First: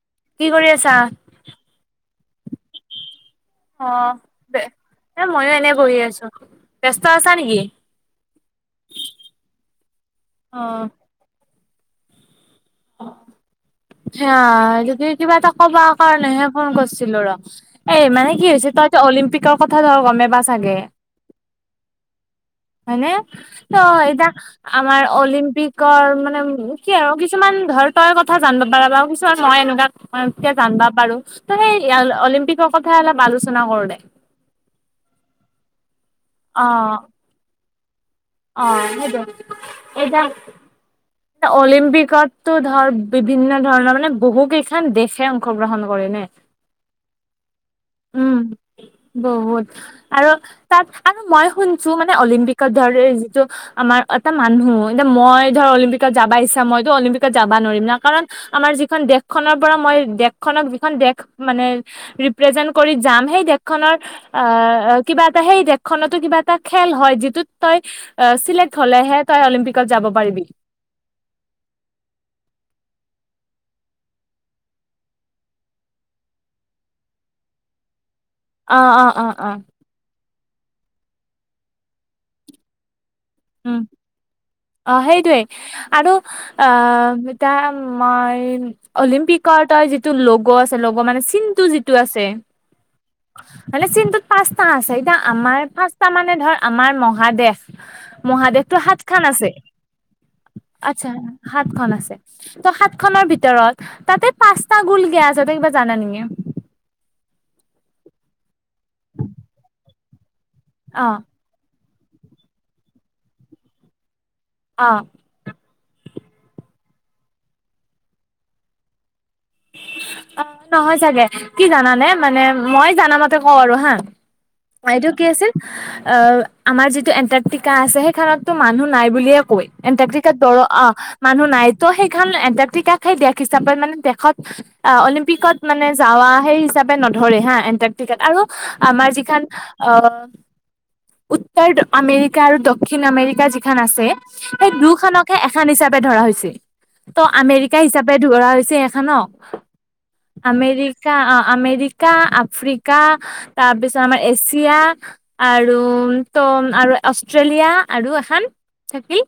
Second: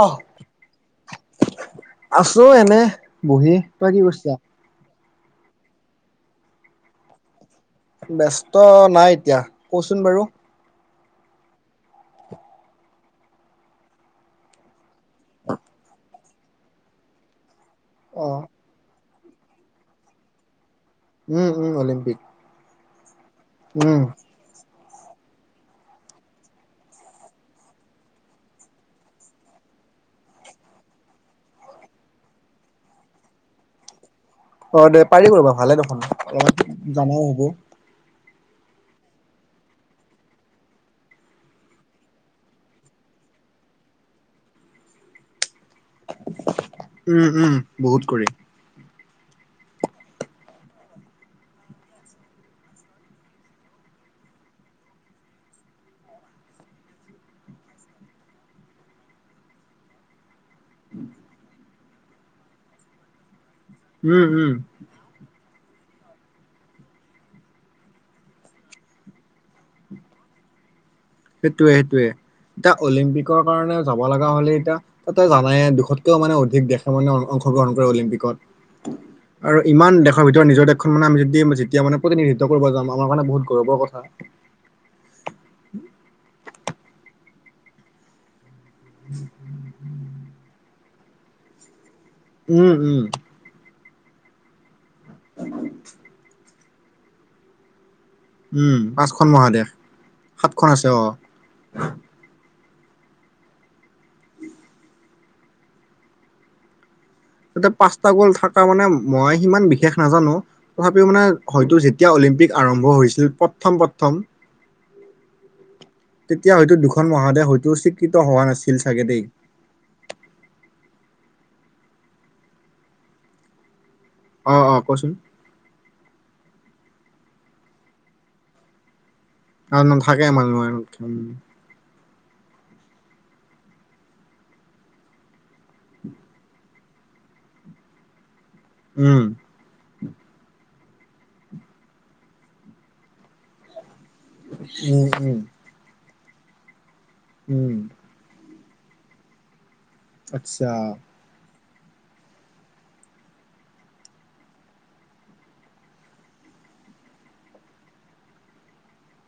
অ'। কি কৰি আছা? আছো এনে বহি। অ, তই কি কৰিছা? ব এ ময়ো এনে বহি আছো। ব্যস্ত আছা নেকি? ব্যস্ত নাই এতিয়া কচোন বাৰু। অ'। সেয়া যদি কি'বা এটা ক'বা কাৰণে হে ফোন কৰিছিলো ৰহ এই অ মানে কি হৈছে তই অলিম্পিকৰ কথা ধৰ গমে বা চাগে। উম, উম, অলিম্পিক। হয়নে ত উম এটা আমাৰ অলিম্পিকৰ মানে কি আৰু কিছুমান ধৰ তই কথা জানিব পাৰ বা কিছুমান মই এনেকুৱা মইয়া জানবা পাৰো ত সেই অলিম্পিকৰ কথা অলপ আলোচনা কৰো দে। অ, দে পাৰি ৰ'বা ভালে দেখোন অল অ', জানাও হ'ব। অ, সেইটো এইতা অলিম্পিকতো ধৰ বিভিন্ন ধৰণৰ মানে বহু কেইখন দেশে অংশগ্ৰহণ কৰেনে, উম উম বহুত কৰি উম। বহুত আৰু তাত আৰু মই শুনছো মানে অলিম্পিকৰ দৰে। য। আমাৰ এটা মানুহ এতিয়া মই ধৰ অলিম্পিকত যাব ইচ্ছা মইতো অলিম্পিকত যাব নোৱাৰিম ন কাৰণ আমাৰ যিখন দেশখনৰ পৰা মই দেশ। খনক যিখন দেশ মানে ৰিপ্ৰেজেন্ কৰি যাম সেই দেশখনৰ উম উম কিবা এটা সেই দেশখনতো কিবা এটা খেল হয় যিটোত তই অ, চিলেক্ট হ'লেহে তই অলিম্পিকত যাব পাৰিবি। সেইটোৱে, সেইটোৱে এতিয়া অলিম্পিকৰ কাৰণে যাব লগা হ'লে এতিয়া তই জানাইে দুশতকেও মানে অধিক দেশে মানে অংশগ্ৰহণ কৰে অ অলিম্পিকত। অ অ অ আৰু ইমান দেশৰ ভিতৰত নিজৰ দেশখন মানে আমি যদি যেতিয়া মানে প্ৰতিনিধিত্ব কৰিব যাওঁ আমাৰ কাৰণে বহুত উম গৌৰৱৰ কথা। অ, সেইটোৱেই আৰু অ, এতা মই অলিম্পিক কৰ তই যিটো লগ আছে লগ মানে চিনটো যিটো আছে। উম উম মানে চিনটোত পাঁচটা আছে এতিয়া আমাৰ পাঁচটা মানে ধৰ আমাৰ মহাদেশ মহাদেশটো উম সাত খন পাঁচখন আছে, মহাদেশ সাতখন আছে অ আচ্ছা সাত খন আছে। ত' সাত খনৰ ভিতৰত তাতে পাঁচটা গোল কে আছে তই কিবা জানা নেকি? তাতে পাঁচটা গ'ল থকা মানে মই সিমান বিশেষ নাজানো। তথাপিও অ মানে হয়তো যেতিয়া অলিম্পিক আৰম্ভ হৈছিল প্ৰথম প্ৰথম অ'। তেতিয়া হয়তো দুখন মহাদেশ হয়তো স্বীকৃত হোৱা নাছিল চাগে দেই। অ' নহয় চাগে, কি জানানে মানে মই জানামতে কওঁ আৰু হা অ' এইটো কি আছিল? অ' আমাৰ যিটো এন্টাৰ্কটিকা আছে সেইখনতো মানুহ নাই বুলিয়ে অ [unintelligible] নাথাকে এণ্টাৰ্কটিকা দৰ মানুহ অ উম মানুহ নাই। ত' সেইখন এণ্টাৰ্কটিকাকহে দেশ হিচাপে মানে দেশত, আ অলিম্পিকত মানে যাৱা। সেই হিচাপে নধৰে, হা এন্টাৰ্কটিকাত। আৰু আমাৰ যিখন অ'। উত্তৰ আমেৰিকা আৰু দক্ষিণ আমেৰিকা যিখন আছে সেই উম দু-খনকহে উম এখন হিচাপে ধৰা হৈছি। ত' উম আমেৰিকা হিচা - পে ধৰা হৈছে হেখনক। আচ্ছা আমেৰিকা অ' আমেৰিকা -ৰিকা, আফ্ৰিকা তাৰপিছত আমাৰ এছিয়া আৰু ত' আৰু অষ্ট্ৰেলিয়া আৰু এখন থাকিল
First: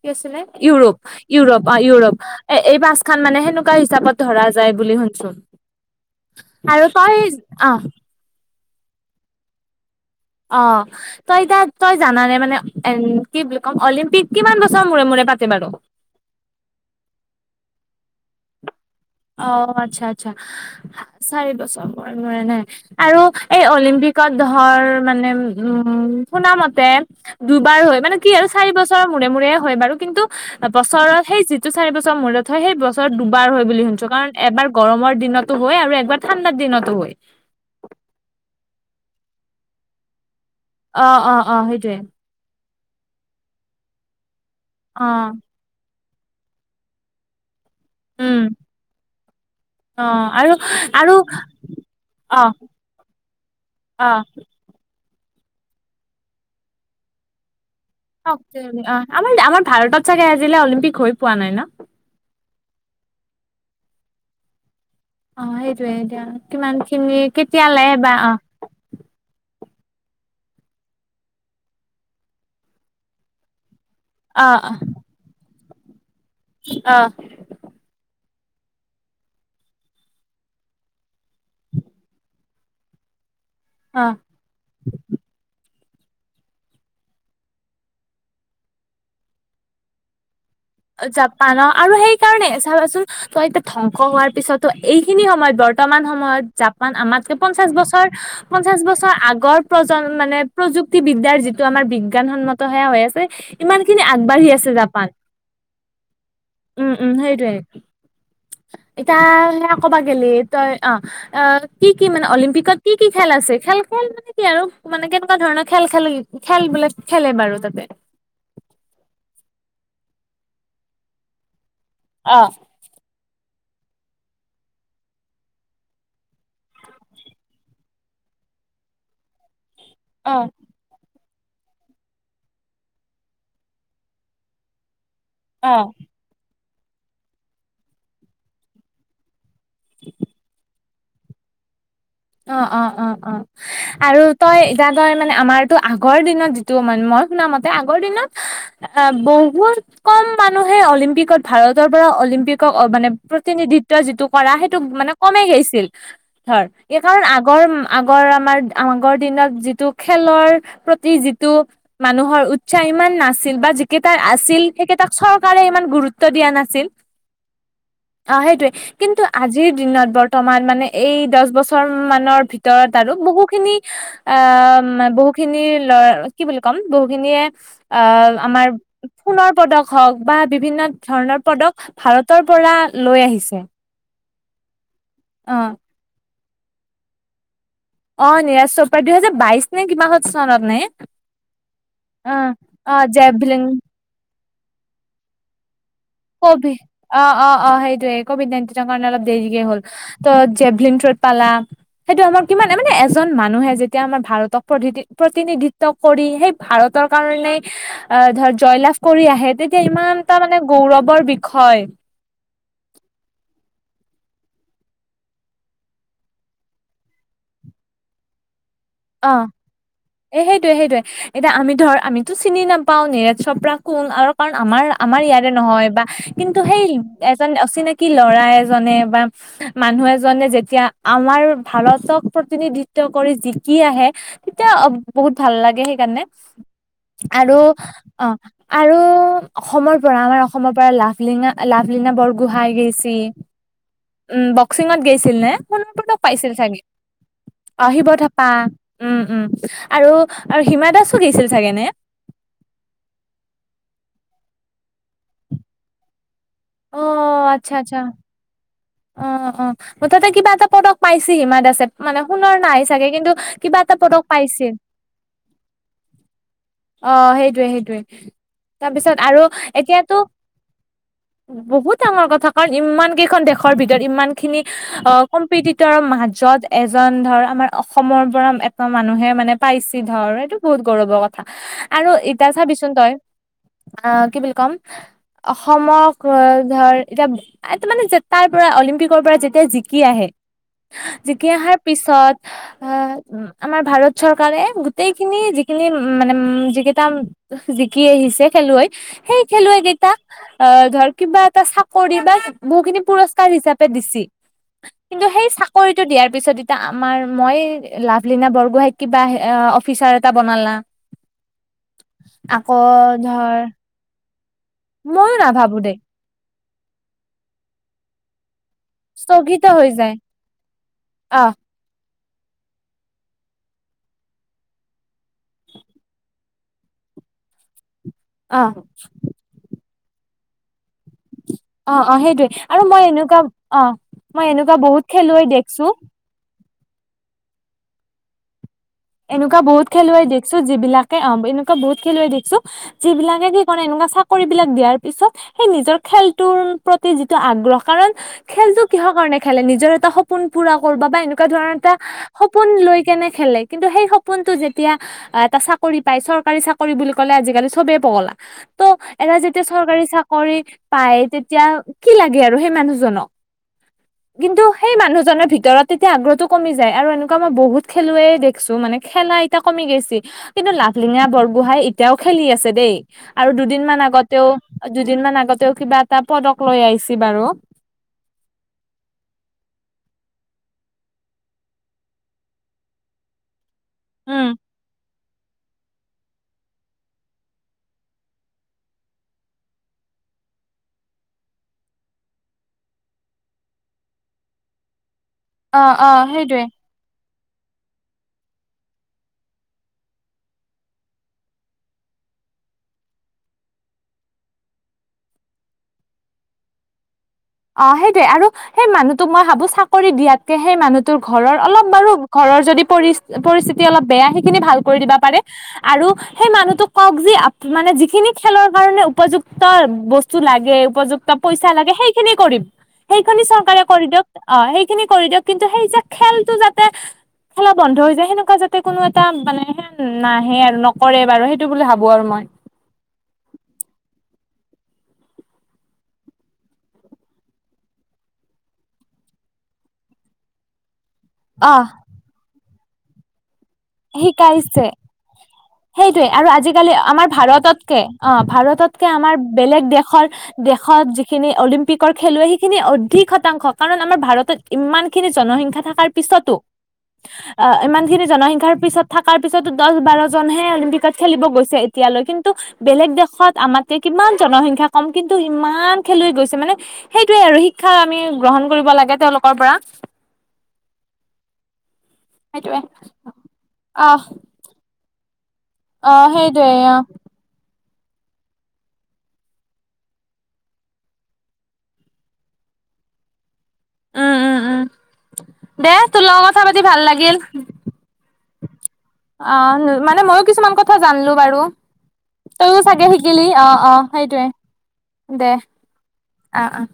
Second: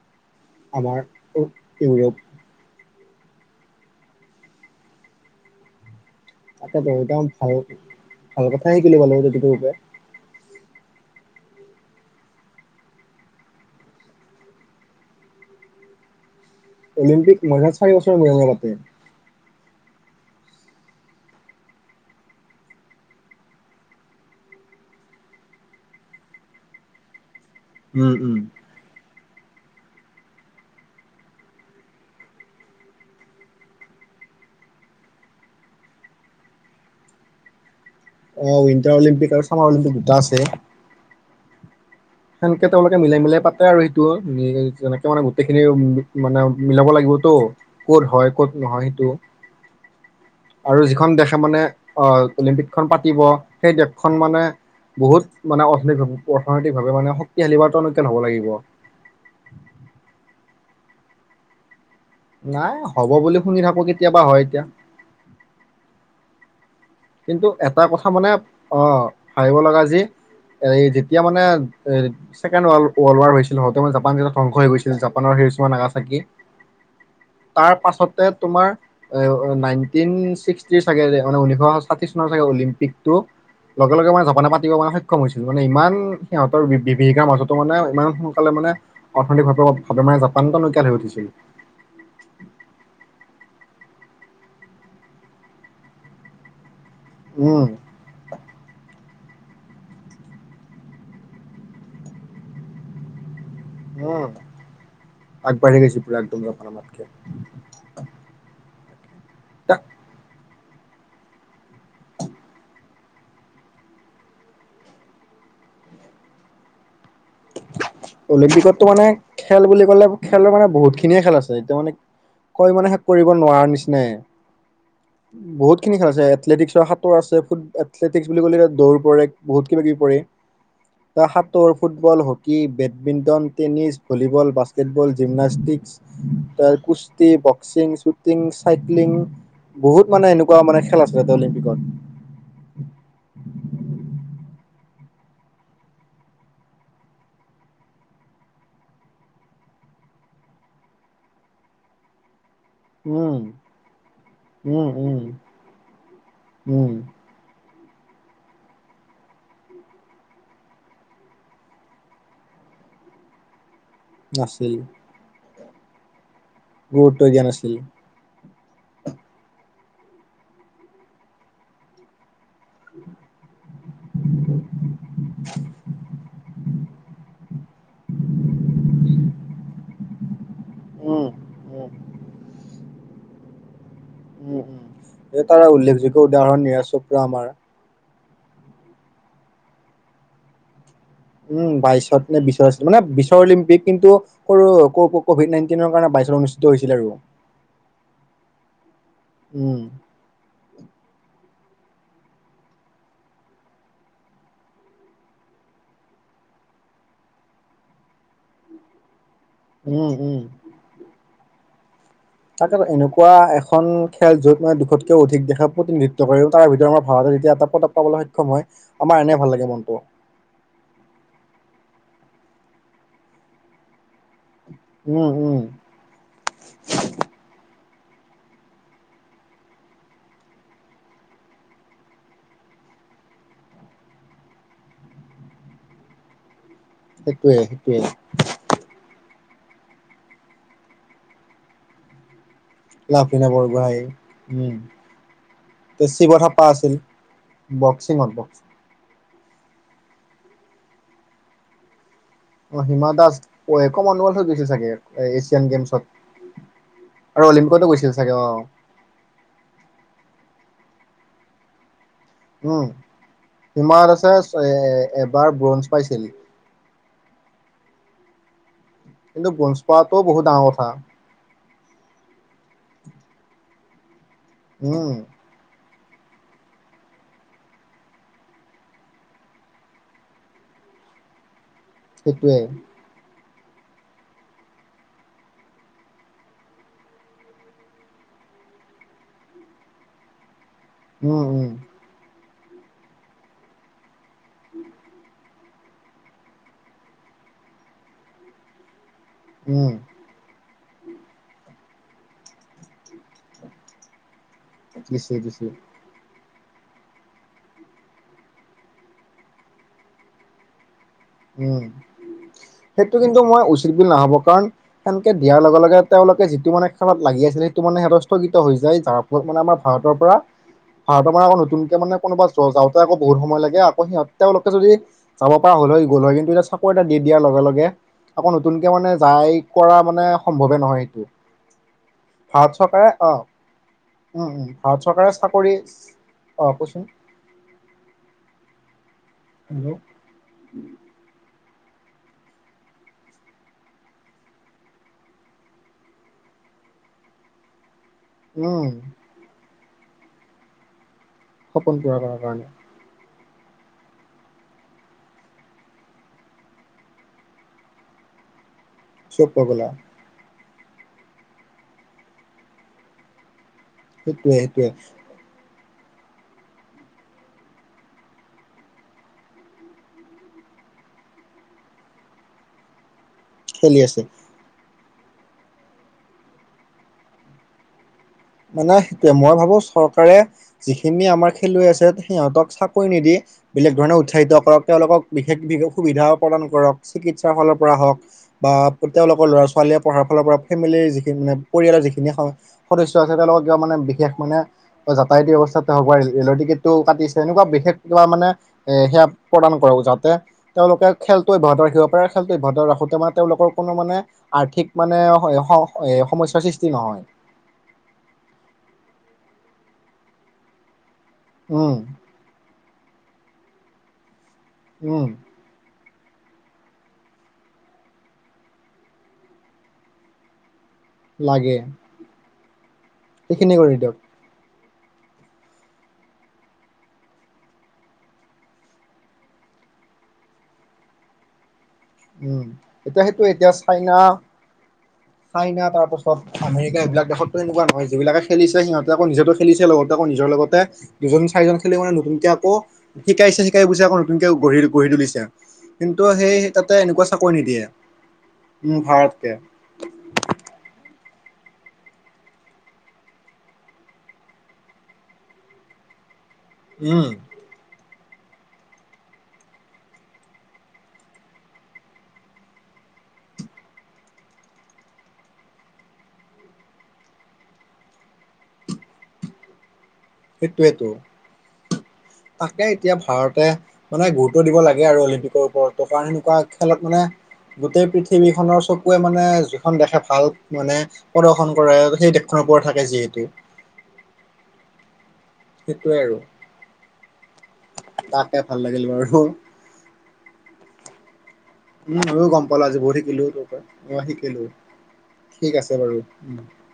কি আছিলে? আমাৰ ইউৰোপ। ইউৰোপ, ইউৰোপ এই পাছখান মানে হেনেকু - ৱা হিচাপত ধৰা যায় বুলি শুনচোং। তাকেতো আৰু একদম তই ভাল আহ ভাল কথা শিকি লবা লাগে [unintelligible] ওপৰত। অ'হ। তই ইতা, তই জানানে মানে এম কি বুলি কম, অলিম্পিক কিমান বছৰ মূৰে -মূৰে পাতে বাৰু? অলিম্পিক মানে চাৰি বছৰ মূৰে- মূৰে পাতে। অ'। আচ্ছা। আচ্ছা। চাৰি বছৰ মূৰে -মূৰে নে? আৰু এই অলিম্পিকত ধৰ মানে উম, শুনামতে দুবাৰ হয়। উম মানে কি উম আৰু, চাৰি বছৰৰ মূৰে- মূৰে হয় বাৰু কিন্তু বছৰত সেইযিটো চাৰি বছৰ মূৰত হয়, সেই বছৰত দুবাৰ হয় বুলি শুনছো -কাৰণ এবাৰ গৰমৰ দিনতো হয়। আৰু একবাৰ ঠাণ্ডাৰ দিনতো হয়। অ' উইণ্টাৰ অলিম্পিক আৰু ছামাৰ অলিম্পিক, দুটা আছে। অ 'হ। অ'হ। অ'হ সেইটোয়ে। সেনেকে তেওঁলোকে মিলাই মিলাই পাতে আৰু সেইটোৱ। যেনেকে অ মানে গোটেই খিনি মানে মিলাব লাগিবতো। ক'ত হয়, উম ক'ত নহয়। সেইটো। আৰু যিখন দেশে মানে আহ অ অলিম্পিকখন পাতিব, সেই অ দেশখন মানে বহুত মানে অৰ্থনৈতি- অৰ্থনৈতিকভাৱে মানে শ -ক্তিশালী বা তনকিয়াল হ'ব লাগিব শক্তিশালী। অ'। আমাৰ ভাৰতত চাগে আজিলৈ অলিম্পিক হৈ পোৱা নাই ন? নাই, হ'ব বুলি শুনি থাকো। কেতিয়াবা হয়, এতিয়া। অ' সেইটোয়ে এতিয়া, কিমান খিনি কিন্তু এটা কেতিয়ালে কথা বা? মানে অ' অ' হাৰিব লগা যি, এই যেতিয়া মানে ছেকেণ্ড ৱৰ্লড ৱাৰ হৈছিল। হওতে মই জাপান যেতিয়া অ ধংস হৈ গৈছিল। জাপানৰ হিৰোছিমা- নাগাচাকি অ'হ। তাৰ পাছতে তোমাৰ, এ নাইনটিন ছিক্সটিৰ চাগে যে মানে [unintelligible] পাকিস্তানৰ চাগে অলিম্পিকটো। লগে অ লগে মানে জাপানে পাতিব পৰা স সক্ষম হৈছিল। মানে ইমান সিহঁতৰ বি- বিভীষিকাৰ মাজতো মানে ইমান সোনকালে মানে অৰ্থনৈতিকভাবেও মানে [unintelligible] জাপান হৈ উঠিছিল জাপানৰ। আৰু সেইকাৰণে চাবাচোন ত' এতিয়া ধ্বংস হোৱাৰ পিছতো, এইখিনি সময়ত বৰ্তমান সময়ত জাপান আমাত -কে উম পঞ্চাশ বছৰ পঞ্চাশ বছৰ আগৰ প্ৰজম মানে প্ৰযুক্তিবিদ্যাৰ যিটো আমাৰ বিজ্ঞানসন্মতহে হৈ আছে ইমান খিনি আগবাঢ়ি আছে জাপান। আগাঢ়ি গৈছে পুৰা একদম জাপান। উম, আমাতকে উম, সেইটোয়ে এতিয়া সেয়া এ ক'বা গলি তই অ' অ 'কি, কি মানে অলিম্পিকত কি, কি খেল আছে খেলখন কি কি আৰু মানে কেনেকুৱা ধৰণৰ খেল খেল খেল বোলে খেলে বাৰু তাতে। অলিম্পিকতো মানে খেল বুলি ক'লে খেলৰ মানে বহুত খিনিয়ে খেল আছে। এতিয়া মানে অ' পৰিমাণে শেষ কৰিব নোৱাৰা নিচিনাই। বহুত খিনি খেল আছে। এথলেটিক্ছৰ হাতৰ আছে ফুট এথলেটিক বুলি ক'লে দৌৰ পৰে বহুত কিবা কিবি। অ সাঁতৰ, football, hockey, badminton, tennis, volleyball, basketball, অ জিমনাষ্টিক, তাৰ কুস্তি, বক্সিং, শ্বুটিং, চাইক্লিং। বহুত মানে এনেকুৱা মানে খেল আছিলে ত' অলিম্পিকত। অ' অ' অ' অ'। আৰু তই এতিয়া তই মানে আমাৰতো আগৰ দিনত যিটো মানে মই শুনামতে আগৰ দিনত অ' বহুত কম মানুহে অলিম্পিকত ভাৰতৰ পৰা অলিম্পিক মানে উম প্ৰতিনিধিত্ব যিটো কৰা সেইটো উম মানে উম কমেই গৈছিল ধৰ উম এই আগৰ আগৰ আমাৰ আগৰ দিনত যিটো খেলৰ প্ৰতি যিটো মানুহৰ উৎসাহ ইমান নাছিল বা যিকেইটাৰ আছিল নাছিল সেইকেইটাক চৰকাৰে ইমান গুৰুত্ব দিয়া নাছিল। গুৰুত্ব দিয়া নাছিল। অ' সেইটোৱে কিন্তু আজিৰ দিনত বৰ্তমান মানে এই দহ বছৰ মানৰ ভিতৰত। ভিতৰত আৰু বহুখিনি আহ বহু খিনি ল'ৰা কি বুলি কম বহুখিনিয়ে। অ' আমাৰ সোণৰ পদক। হওঁক বা বিভিন্ন উম ধৰণৰ পদক উম ভাৰতৰ পৰা লৈ আহিছে। উম, অ এটাৰ উল্লেখযোগ্য উদাহৰণ নিৰাজ চোপ্ৰ আমাৰ অ' নিৰাজ চৌপৰা দুহেজা বাইশ নে কিমাহত চনত নে উম, বাইছত অ নে বিশৰ আছিল মানে অ বিশৰ জেভলিন অলিম্পিক কিন্তু সৰু কভিড নাইনটিনৰ কাৰণে বাইচত। কঅভি অ' অ' অ' সেইটোৱে কবিঅড নাইনটিন কাৰণে অলপ দেৰিকে উম হ'ল। ত' জেভলিন থৰট পালা। সেইটো আমাৰ কিমান মানে এজন মানুহে যেতিয়া আমাৰ ভাৰতক প্ৰতি প্ৰতিনিধিত্ব। কৰি সেই ভাৰতৰ কাৰণে আহ ধৰ জয়লাভ কৰি আহে তে এতিয়া উম ইমানটা উম মানে গৌৰৱৰ বিষয় তাক এনেকুৱা এখন খেল য'ত মানে দুশতকৈও অধিক দেশে প্ৰতিনিধিত্ব কৰি তাৰ ভিতৰত আমাৰ ভাৰত এতিয়া এটা পদক পাবলৈ সক্ষম হয় আমাৰ এনে অ'। ভাল লাগে মনতটো। এ সেইটোৱে সেইটোৱে এতিয়া আমি ধৰ আমিতো চিনি নাপাওঁ নিৰজ চৌপৰা কোন আৰু কাৰণ আমাৰ আমাৰ উম ইয়াৰে উম নহয় বা কিন্তু সেই এজন অচিনাকি ল'ৰা এজনে বা মানুহ এজনে যেতিয়া আমাৰ ভাৰতক প্ৰতিনিধিত্ব কৰি জিকি কি আহে তেতিয়া বহুত ভাল লাগে সেইকাৰণে আৰু সেইটোয়ে সেইটোয়ে অ' আৰু অসমৰ পৰা আমাৰ অসমৰ পৰা লাভলীনা লাভলীনা বৰগোহাঁই গোহাঁই গৈছিল লাভলীনা বৰগোহাঁই উম, বক্সিঙত গৈছিল, নে সোণ পদক পাইছিল চাগে। বক্সিং তাৰপা উম, উম, আৰু আৰু হিমা দাসো গেইছিল চাগে নে? অ' হিমা দাস অ' এক মনোল হৈ গৈছে চাগে এছিয়ান গেমছত। অ' আৰু আচ্ছা, অলিম্পিকতো আচ্ছা। গৈছিল চাগে অ অ' অ' মুঠতে কিবা এটা পদক পাইছে হিমা দাসে। মানে সোণৰ নাই উম চাগে কিন্তু কিবা এটা হিমা পদক দাসে এ পাইছিল। এবাৰ ব্ৰঞ্জ পাইছিল অ' সেইটোৱেই সেইটোৱে তাৰপিছত আৰু কিন্তু ব্ৰঞ্জ এতিয়াতো। পোৱাটো বহুত ডাঙৰ কথা। বহুত ডাঙৰ কথা। কাৰণ ইমান কেইখন দেশৰ ভিতৰত ইমান খিনি উম অ' কম পীড়িতৰ মাজত এজন ধৰ আমাৰ অসমৰ পৰা এটা মানুহে মানে পাইছে ধৰ এইটো বহুত গৌৰৱৰ কথা। আৰু এতিয়া সেইটোৱে চাবিচোন তই আহ কি বুলি কম অসমৰ ধৰ এতিয়া মানে যে তাৰ পৰা অলিম্পিকৰ পৰা যেতিয়া জিকি আহে। উম জিকি উম অহাৰ পিছত আহ আমাৰ ভাৰত চৰকাৰে গোটেইখিনি যিখিনি মানে উ যিকেইটা জিকি আহিছে খেলুৱৈ, সেই খেলুৱৈ উম কেইটাক আহ ধৰ কিবা এটা চাকৰি বা বহুখিনি পুৰস্কাৰ হিচাপে দিছ কিন্তু দিছে সেই দিছে চৰি টো দিয়াৰ পিছত এতিয়া আমাৰ মই লাভলীনা বৰগোহাইই কিবা অফিচাৰ এটা বনালা উম আকৌ ধৰ নহ'ব কাৰণ সেনেকে ময়ো দিয়াৰ নাভাবো লগে, দেই লগে তেওঁলোকে যিটো মানে খেলত লাগি আছিলে সেইটো মানে হে স্থগিত হৈ যায়। তাৰ ফলত মানে স্থগিত আমাৰ হৈ যায় ভাৰতৰ পৰা ভাৰতৰ মানে অ আকৌ নতুনকে মানে কোনোবা যাওঁতে আকৌ বহুত সময় লাগে আকৌ সিহঁত তেওঁলোকে যদি যাব পৰা হ'লে গ'ল হয় কিন্তু এতিয়া চাকৰি এটা দি দিয়াৰ লগে লগে আকৌ অ নতুনকে মানে যাই। কৰা মানে সম্ভৱে নহয় এইটো। অ অ সেইটোৱে ভাৰত আৰু মই চৰকাৰে এনেকুৱা আহ অ মই উম, উ, এনেকুৱা ভাৰত বহুত চৰকাৰে খেলুৱৈ চাকৰি দেখছো অ, কওচোনন? এনেকুৱা বহুত খেলুৱৈ দেখিছো যিবিলাকে অ, এনেকুৱা বহুত খেলুৱৈ দেখছো। য, বিলাকে কি কৰে এনেকুৱা চাকৰি বিলাক দিয়াৰ পিছত সেই নিজৰ খেলটোৰ প্ৰতি যিটো আগ্ৰহ কাৰণ খেলতটো উম কিহৰ কাৰণে খেলে নিজৰ এটা সপোন পুৰা কৰ বা এনেকুৱা এনেকুৱা ধৰণ এটা সপোন পুৰা কৰাৰ কাৰণে সপোন লৈ কেনে খেলে কিন্তু সেই সপোনটো যেতিয়া এটা চাকৰি পাই চৰকাৰী চাকৰি বুলি কলে আজিকালি চবেই পগলা ত এটা চব যেতিয়া কৈ গ'লা চৰকাৰী চাকৰি পায় তেতিয়া কি লাগে আৰু সেই মানুহজনক। সেইটোৱে কিন্তু সেইটোৱে সেই মানুহজনৰ ভিতৰত তেতিয়া আগ্ৰহটো কমি যায় আৰু এনেকুৱা মই বহুত খেলুৱে দেখ দেছো মানে খেলা এতিয়া কমি গৈছে কিন্তু লাভলিঙা বৰগোহাঁই এতিয়াও খেলি আছে দেই। আৰু দুদিন খেলি মান আছে আগতেও, দুদিনমান আগতেও কিবা এটা পদক লৈ আহিছ বাৰু। মানে সেইটোয়ে মই ভাবো চৰকাৰে। যিখিনি আমাৰ খেলুৱৈ আছে সিহঁতক চাকৰি নিদি বেলেগ ধৰণে উম উৎসাহিত কৰক তেওঁলোকক বিশেষ, বিশষ সুবিধাও প্ৰদান কৰক চিকিৎসাৰ ফালৰ পৰা হওক। বা তেওঁলোকৰ ল'ৰা-ছোৱালীয়ে পঢ়াৰ ফালৰ পৰা ফেমিলিৰ যিখিনি মানে পৰিয়ালৰ যিখিনি হয়। তেওঁলোক ক মানে বিশেষ মানে যাতায়তা অ অৱস্থা হক অ বা ৰেলৰ সেইটোয়ে টিক টো কাটিছে এনেকুৱা বিশেষ কিবা মানে এ সেয়া প্ৰদান কৰক যাতে তেওঁলোকে খেলটো অভ্যাহত ৰাখিব পাৰে খেলটো অভ্যাহত ৰাখোতে মে তেওঁলোকৰ কোনো মানে আৰ্থিক মানে সমস্যয়াৰ সৃষ্টি নহয়। অ, সেইটোৱে আৰু সেই মানুহটোক মই ভাবো চাকৰি দিয়াতকে সেই মানুহটোৰ ঘৰৰ অলপ উম বাৰু ঘৰৰ যদি পৰি পৰিস্থিতি অলপ বেয়া সেইখিনি ভাল কৰি দিবা উম পাৰে। আৰু সেই মানুহটোক কওক যি মানে যিখিনি খেলৰ কাৰণে উপযুক্ত বস্তু লাগে উপযুক্ত পইচা লাগে, সেইখিনি কৰিম, সেইখিনি চৰকাৰে কৰি দিয়ক। অ, সেইখিনি কৰি দিয়ক কিন্তু সেই যে খেলতটো যাতে খেলা বন্ধ হৈ যায় সেনেকুৱা যাতে কোনো এটা মানে সে নাহে আৰু নকৰে বাৰু সেইটো বুলি ভাবো আৰু মই। এতিয়া সেইটো এতিয়া চাইনা হয়। চাইনা তাৰ পাছত আমেৰিকা এইবিলাক দেশতো এনেুৱাহয় যিবিলাক খেলিছে সিহঁতে আকৌ নিজেতো খেলিছে লগতে আকৌ নিজৰ লগতে দুজন, অ চাৰিজন খেলি মানে নতুনকে আকৌ শিকাইছে শিকাই বুজি আকৌ নতুনকৈ গঢ়ি, শিকাইছে গঢ়ি তুলিছে কিন্তু সেইটোৱে আৰু সেই আজিকালি তাতে এনেকুৱা আমাৰ চাকৰি নিদিয়ে ভাৰততকে অ, উম ভাৰততকে আমাৰ ভাৰতকে বেলেগ দেশৰ দেশত যিখিনি অলিম্পিকৰ খেলুৱৈ সেইখিনি অধিক শতাংশ কাৰণ আমাৰ ভাৰতত। ইমান খিনি জনসংখ্যা থকাৰ পিছতো। উম। অ, ইমান খিনি জনসংখ্যাৰ পিছত থকাৰ পিছতো দহ বাৰজনহে অলিম্পিকত খেলিব গৈছে এতিয়ালৈ কিন্তু বেলেগ দেশত আমাত কিমান জনসংখ্যা কম কিন্তু ইমান খেলুৱৈ গৈছে মানে। সেইটোয়ে আৰু শিক্ষা আমি গ্ৰহণ কৰিব লাগে তেওঁলোকৰ পৰা। সেইটোৱেতো। সেইটোয়ে তাকে এতিয়া ভাৰতে আহ মানে গুৰুত্ব দিব লাগে আৰু অলিম্পিকৰ। ত, অ কাৰণে এনেকুৱা সেইটোয়ে অ খেলত মানে গোটেই পৃথিৱীখনৰ চকুৱে মানে যিখন দেখে ভাল মানে। প্ৰদৰ্শন কৰে সেই দেশখনৰ পৰাৰত থাকে যিহেতু। উম, উম, উম, দে সেইটোৱে তোৰ আৰু লগৰ কথা পাতি ভাল লাগিল। তাকে ভাল লাগিল বাৰু। অ, মানে মইও কিছুমান কথা জানলো বাৰু। উম ময়ো গম তইও পালো আজি চাগে বহুত শিকিলি শিকিলো তোৰ অ', অ', পৰা সেইটোয়ে শিকিলো দে ঠিক আছে বাৰু উম অ', অ'।